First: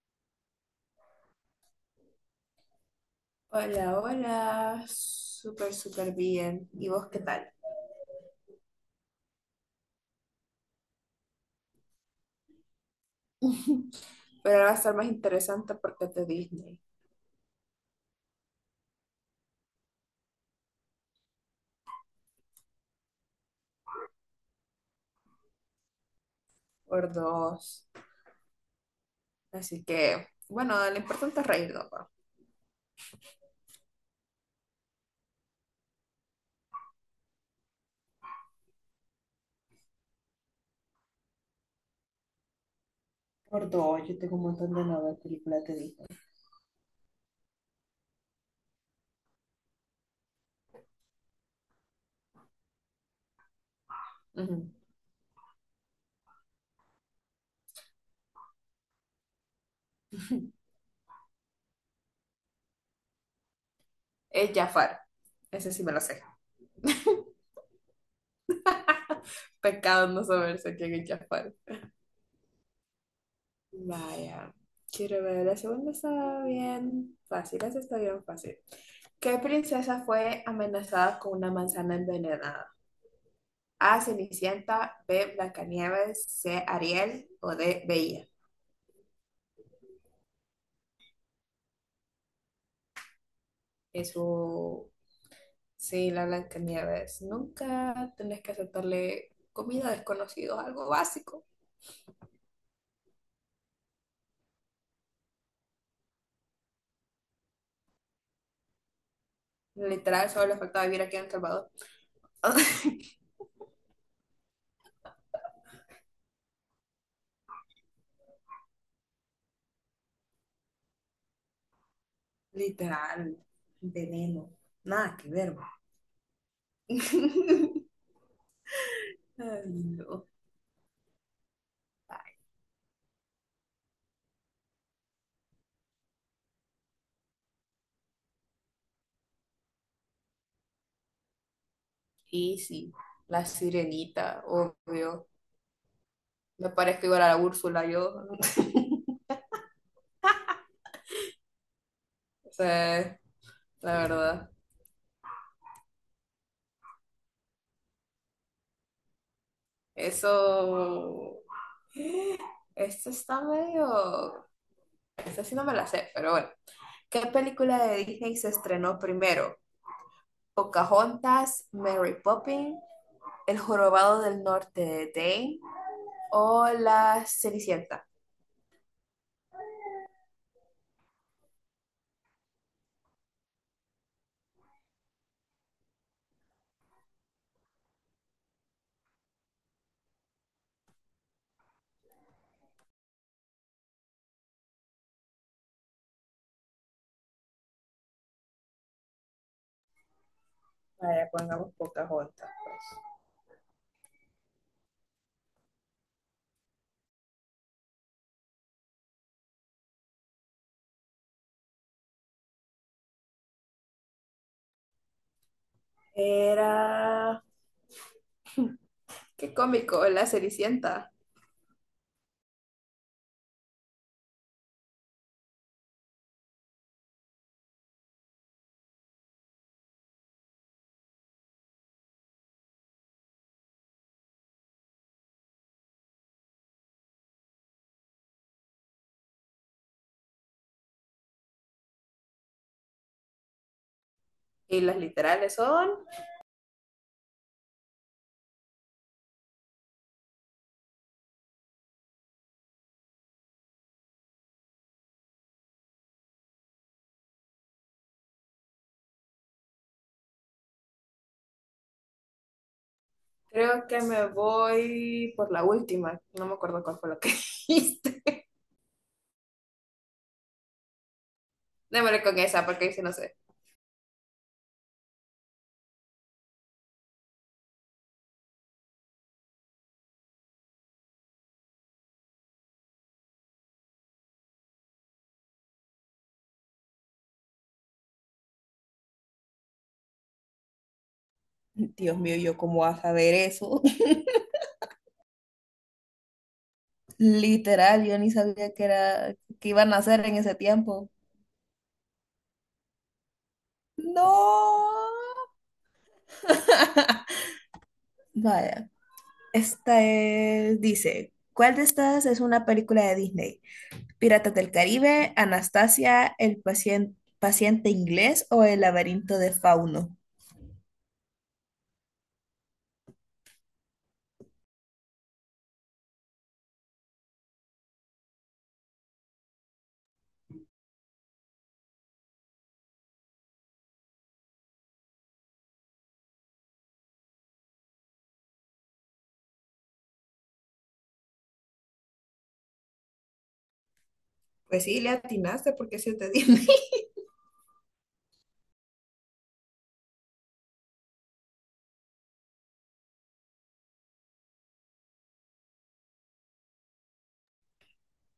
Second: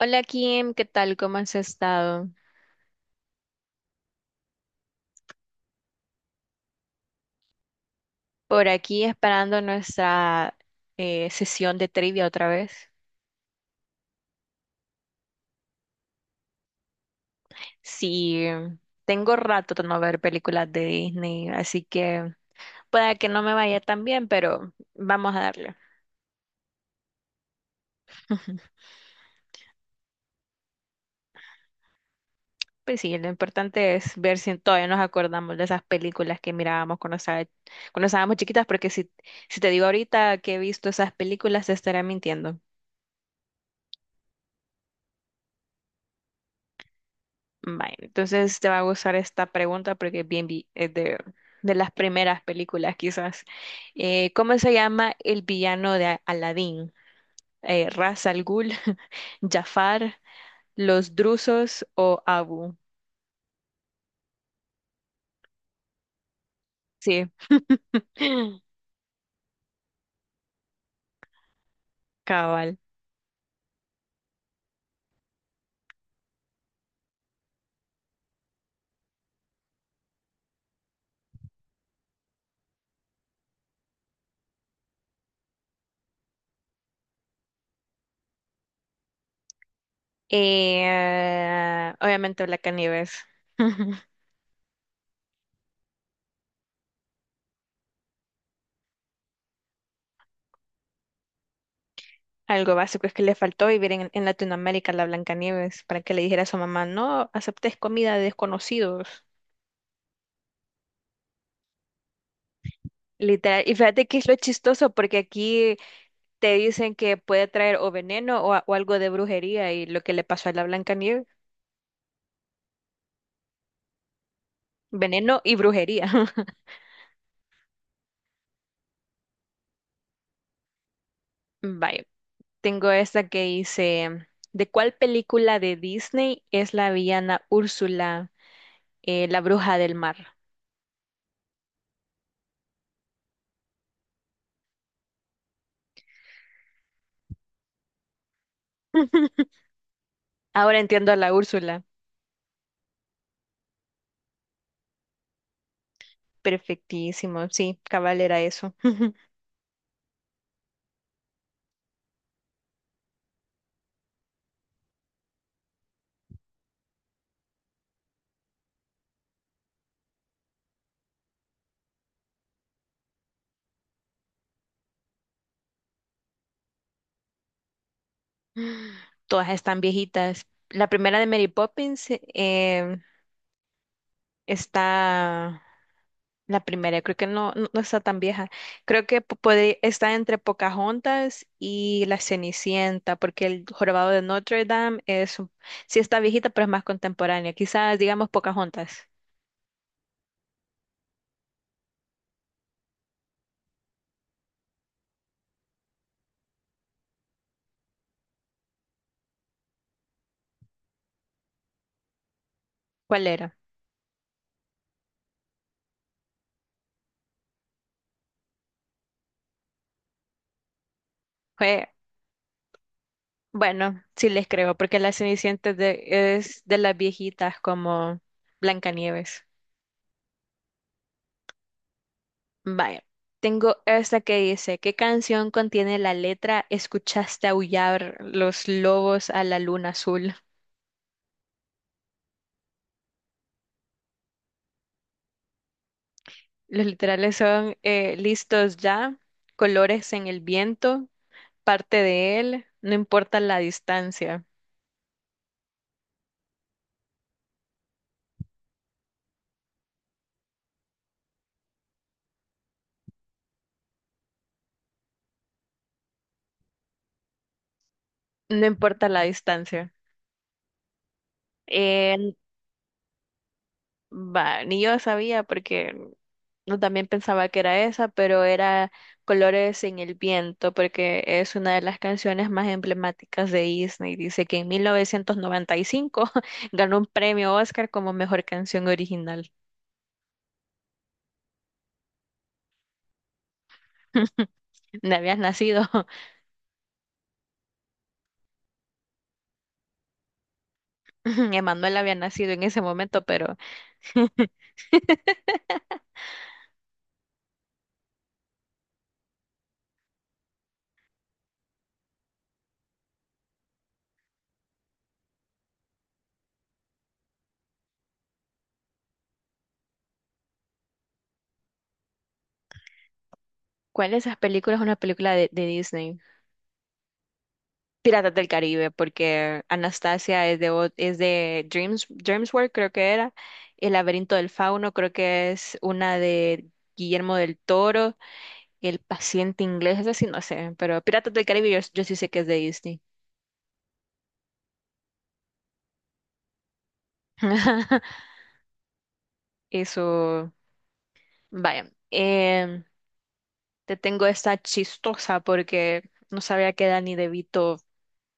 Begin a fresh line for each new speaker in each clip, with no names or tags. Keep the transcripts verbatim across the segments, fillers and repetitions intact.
Hola Kim, ¿qué tal? ¿Cómo has estado?
Hola, hola, súper, súper bien. ¿Y vos qué tal?
Por aquí esperando nuestra eh, sesión de trivia otra vez.
Pero ahora va a estar más interesante porque es de Disney,
Sí, em, tengo rato de no ver películas de Disney, así que pueda que no me vaya tan bien, pero vamos a darle.
por dos. Así que, bueno, lo importante es reírnos, ¿no?
Pues sí, lo importante es ver si todavía nos acordamos de esas películas que mirábamos cuando estaba- cuando estábamos chiquitas, porque si, si te digo ahorita que he visto esas películas, te estaré mintiendo.
Por dos, yo tengo un montón de nuevas películas de Disney.
Vale, entonces te va a gustar esta pregunta porque es bien vi- es de, de las primeras películas quizás. Eh, ¿cómo
Ujú.
se llama el villano de Aladdin? Eh, ¿Ras al Ghul, Jafar, los Drusos o Abu?
Es Jafar, ese sí me lo sé.
Sí,
Pecado no saberse quién es Jafar.
cabal.
Vaya, quiero ver, la segunda está bien fácil, esa está bien fácil. ¿Qué princesa fue amenazada con una manzana envenenada? A. Cenicienta, B. Blancanieves, C. Ariel o D. Bella.
Eh, obviamente Blancanieves.
Eso, sí, la Blancanieves. Nunca tenés que aceptarle comida a desconocidos, algo básico.
Algo básico es que le faltó vivir en, en Latinoamérica a la Blancanieves para que le dijera a su mamá, no aceptes comida de desconocidos.
Literal, solo le faltaba vivir aquí en El Salvador.
Literal. Y fíjate que es lo chistoso, porque aquí te dicen que puede traer o veneno o, a- o algo de brujería, y lo que le pasó a la Blancanieves,
Literal, veneno. Nada que
veneno
ver.
y
Ma.
brujería.
Ay, no.
Vaya, tengo esta que dice, ¿de cuál película de Disney es la villana Úrsula, eh, la bruja del mar?
Y sí, la sirenita, obvio. Me parezco igual a la Úrsula, yo.
Ahora entiendo a la Úrsula.
O sea, la verdad.
Perfectísimo, sí, cabal era eso.
Eso. Este está medio. Este sí no me la sé, pero bueno. ¿Qué película de Disney se estrenó primero? ¿Pocahontas, Mary Poppins, El Jorobado del Norte de Dane o La Cenicienta?
Todas están viejitas. La primera de Mary Poppins eh, está. La primera, creo que no, no, no está tan vieja. Creo que pu- puede, está entre Pocahontas y La Cenicienta, porque el Jorobado de Notre Dame es, un- sí está viejita, pero es más contemporánea. Quizás digamos Pocahontas.
Vaya, pongamos Pocahontas, pues.
¿Cuál era?
Era. Qué cómico, La Cenicienta.
Fue, bueno, sí les creo, porque La Cenicienta es de, es de las viejitas como Blancanieves. Vaya, tengo esta que dice, ¿qué canción contiene la letra Escuchaste aullar los lobos a la luna azul?
Y las literales son.
Los literales son eh, listos ya, colores en el viento, parte de él, no importa la distancia,
Creo que me voy por la última. No me acuerdo cuál fue lo que dijiste.
no importa la distancia.
Démosle
Eh,
con esa, porque ahí sí no sé.
va, ni yo sabía porque no también pensaba que era esa, pero era colores en el viento porque es una de las canciones más emblemáticas de Disney. Dice que en mil novecientos noventa y cinco ganó un premio Oscar como mejor canción original.
Dios mío, ¿yo cómo vas a ver eso?
No habías nacido.
Literal, yo ni sabía que era, que iban a hacer en ese tiempo.
Emanuel había nacido en ese momento, pero
No. Vaya. Esta es, dice, ¿cuál de estas es una película de Disney? ¿Piratas del Caribe, Anastasia, El pacien- paciente inglés o El laberinto de Fauno?
¿cuál de esas películas es una película de, de Disney? Piratas del Caribe, porque Anastasia es de, ot- es de Dreams, DreamWorks, creo que era. El laberinto del fauno, creo que es una de Guillermo del Toro. El paciente inglés, eso sí no sé, pero Piratas del Caribe yo, yo sí sé que es de Disney.
Pues sí, le atinaste porque se te Disney.
Eso, vaya. Em, te tengo esta chistosa porque no sabía que Danny DeVito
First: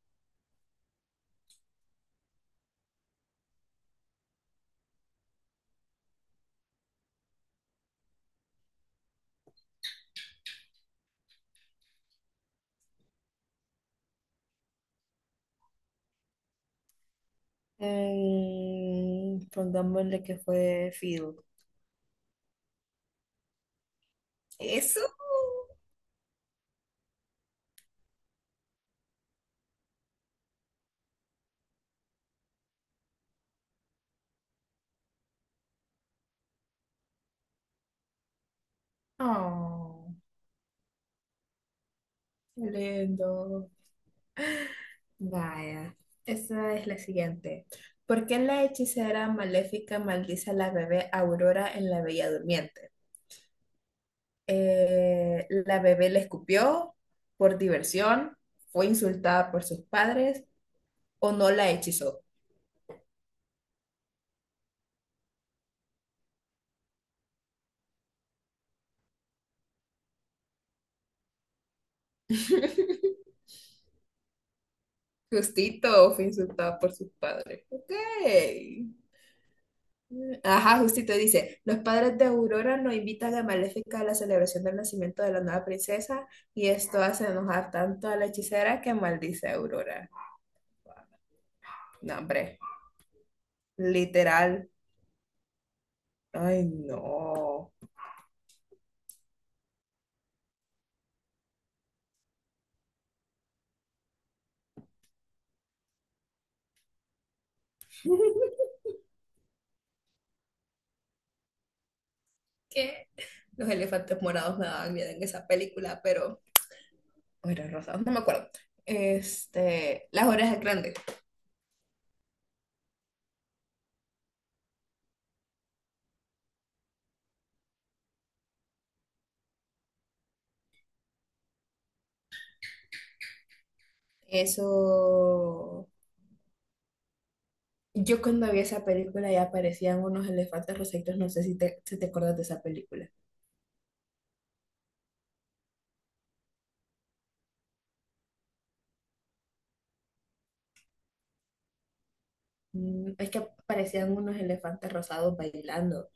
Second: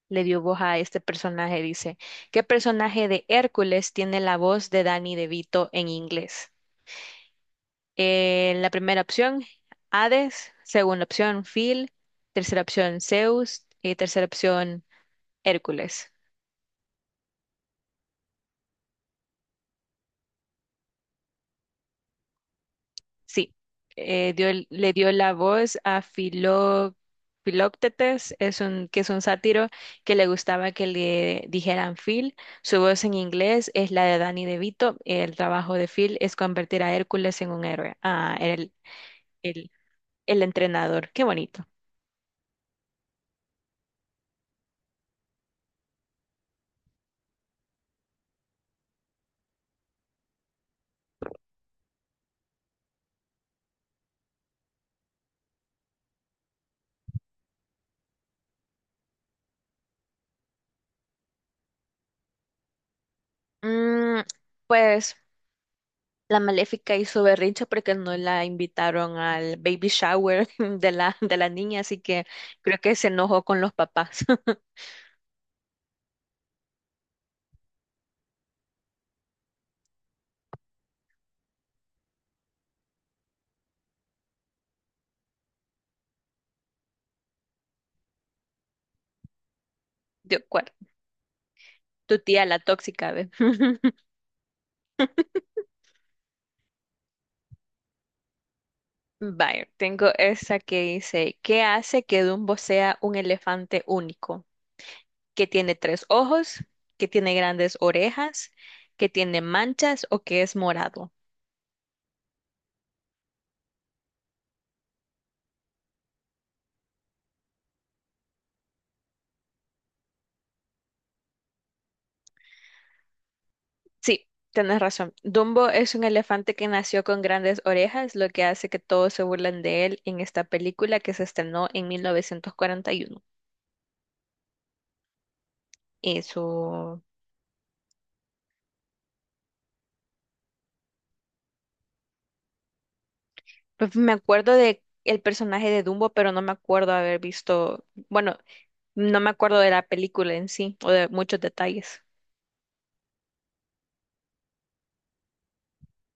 le dio voz a este personaje, dice, ¿qué personaje de Hércules tiene la voz de Danny DeVito en inglés? Eh, la primera opción, Hades, segunda opción, Phil, tercera opción, Zeus y tercera opción, Hércules.
Mm, pongámosle que fue Field.
Sí, eh, dio el- le
Eso.
dio la voz a Filó- Filóctetes, es un, que es un sátiro que le gustaba que le dijeran Phil. Su voz en inglés es la de Danny DeVito. El trabajo de Phil es convertir a Hércules en un héroe. Ah, era el, el,
Oh,
el entrenador. Qué bonito.
qué lindo. Vaya, esa es la siguiente. ¿Por qué la hechicera maléfica maldice a la bebé Aurora en La Bella Durmiente? Eh, ¿la bebé le escupió por diversión? ¿Fue insultada por sus padres o no la hechizó?
Mm, pues la Maléfica hizo berrinche porque no la invitaron al baby shower de la, de la niña, así que creo que se enojó con los papás.
Justito, fue insultada por sus padres. Ok. Ajá, justito dice, los padres de Aurora nos invitan a Maléfica a la celebración del nacimiento de la nueva princesa y esto hace enojar tanto a la hechicera que maldice a Aurora.
Yo
No,
Tu tía la
hombre,
tóxica, ¿ves?
literal. Ay, no.
Vaya, tengo esa que dice, ¿qué hace que Dumbo sea un elefante único? Que tiene tres ojos, que tiene grandes orejas, que tiene manchas o que es morado.
Que los elefantes morados me daban miedo en esa película, pero o eran rosados, no me acuerdo. Este, las orejas grandes.
Sí, tienes razón. Dumbo es un elefante que nació con grandes orejas, lo que hace que todos se burlen de él en esta película que se estrenó en mil novecientos cuarenta y uno.
Eso.
Eso,
Yo cuando vi esa película ya aparecían unos elefantes rosaditos, no sé si te, si te acuerdas de esa película.
pues me acuerdo de el personaje de Dumbo, pero no me acuerdo haber visto, bueno, no me acuerdo de la película en sí o de muchos detalles.
Mm, Es que parecían unos elefantes rosados bailando,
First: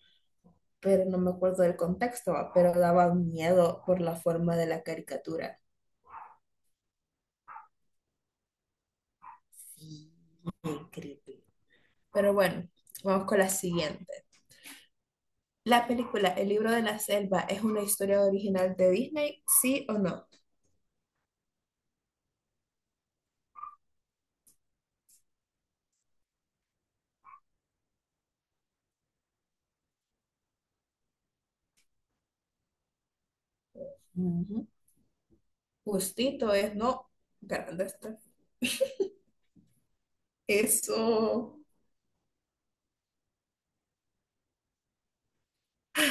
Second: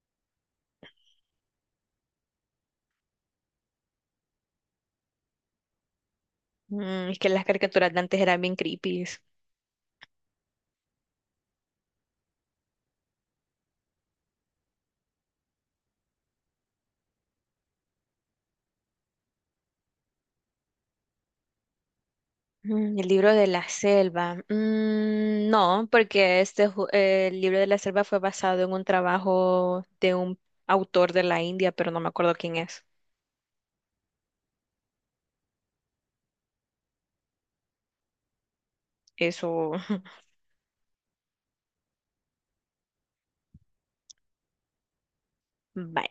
pero no me acuerdo del contexto, va, pero daba miedo por la forma de la caricatura.
Mm, es que las caricaturas de antes eran bien creepy.
Sí, bien creepy. Pero bueno, vamos con la siguiente. La película El libro de la selva es una historia original de Disney, ¿sí o no?
Mm, el libro de la selva. Mm, no, porque este ju- eh, el libro de la selva fue basado en un trabajo de un autor de la India, pero no me acuerdo quién es.
Ujú. Justito es no. Grande está.
Eso.
Eso.
Bye.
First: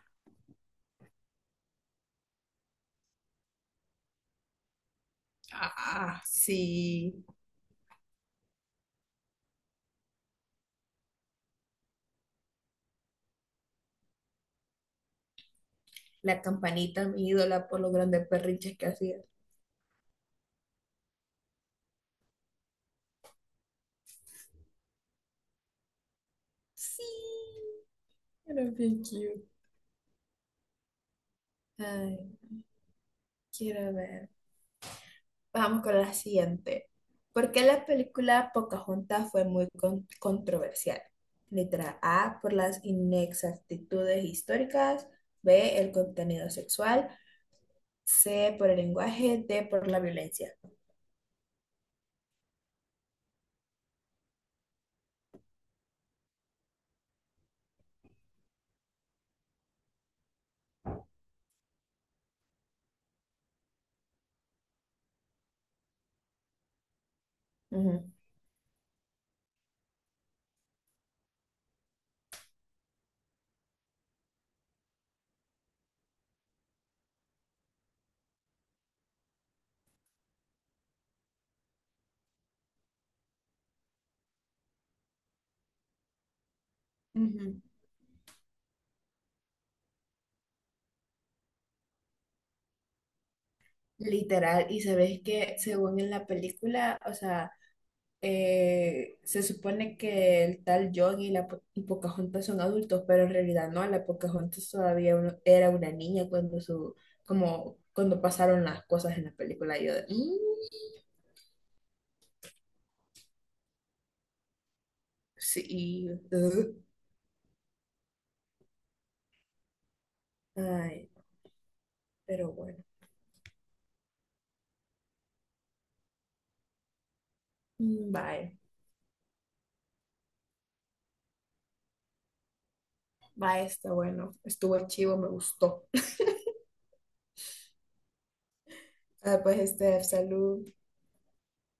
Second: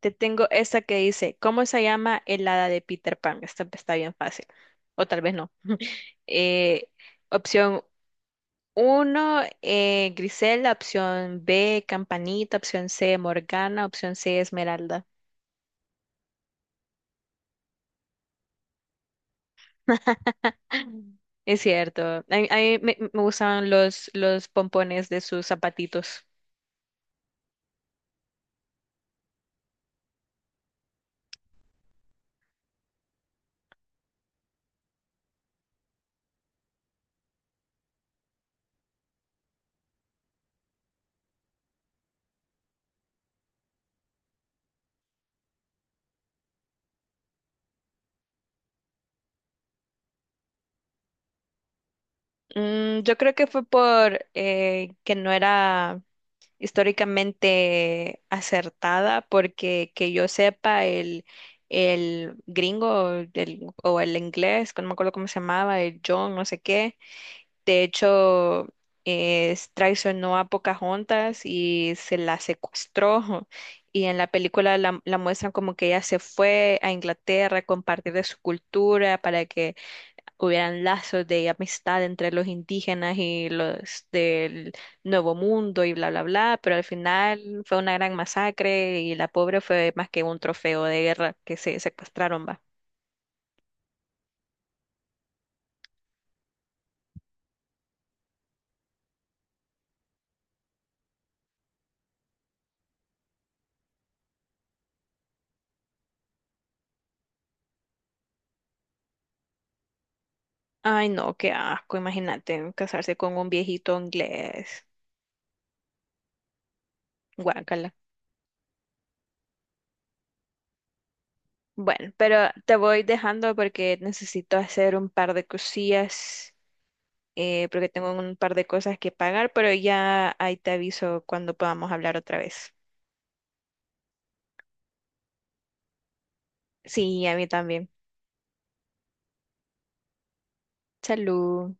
Te tengo esta que dice, ¿cómo se llama el hada de Peter Pan? Esta está bien fácil. O tal vez no.
Ah,
Eh,
sí.
opción Uno, eh, Griselda, opción B, Campanita, opción C, Morgana, opción C, Esmeralda.
La campanita, mi ídola, por los grandes perrinches que hacía.
Es cierto. A, mí a mí me, me gustaban los, los pompones de sus zapatitos.
Sí. Era bien cute. Ay, quiero ver. Vamos con la siguiente. ¿Por qué la película Pocahontas fue muy con- controversial? Letra A, por las inexactitudes históricas. B, el contenido sexual. C, por el lenguaje. D, por la violencia.
Mm, yo creo que fue por eh, que no era históricamente acertada, porque que yo sepa, el, el gringo el- o el inglés, que no me acuerdo cómo se llamaba, el John, no sé qué, de
Ujú.
hecho, es- traicionó a Pocahontas y se la secuestró. Y en la película la, la muestran como que ella se fue a Inglaterra a compartir de su cultura para que hubieran lazos de amistad entre los indígenas y los del Nuevo Mundo y bla, bla, bla. Pero al
Ujú.
final fue una gran masacre y la pobre fue más que un trofeo de guerra que se secuestraron, va.
Literal, y sabes que según en la película, o sea, eh, se supone que el tal John y la Po- y Pocahontas son adultos, pero en realidad no, la Pocahontas todavía un- era una niña cuando su, como, cuando pasaron las cosas en la película. Y yo de, "Mm,
Ay, no, qué asco, imagínate casarse con un viejito inglés.
sí, uh".
Guácala.
Ay,
Bueno, pero
pero
te
bueno,
voy dejando porque necesito hacer un par de cosillas, eh, porque tengo
Mm,
un
bye,
par de cosas que pagar, pero ya ahí te aviso cuando podamos hablar otra vez.
bye, está bueno, estuvo chivo, me gustó.
Sí, a mí también.
Ah, pues, Steph, salud.
Salud.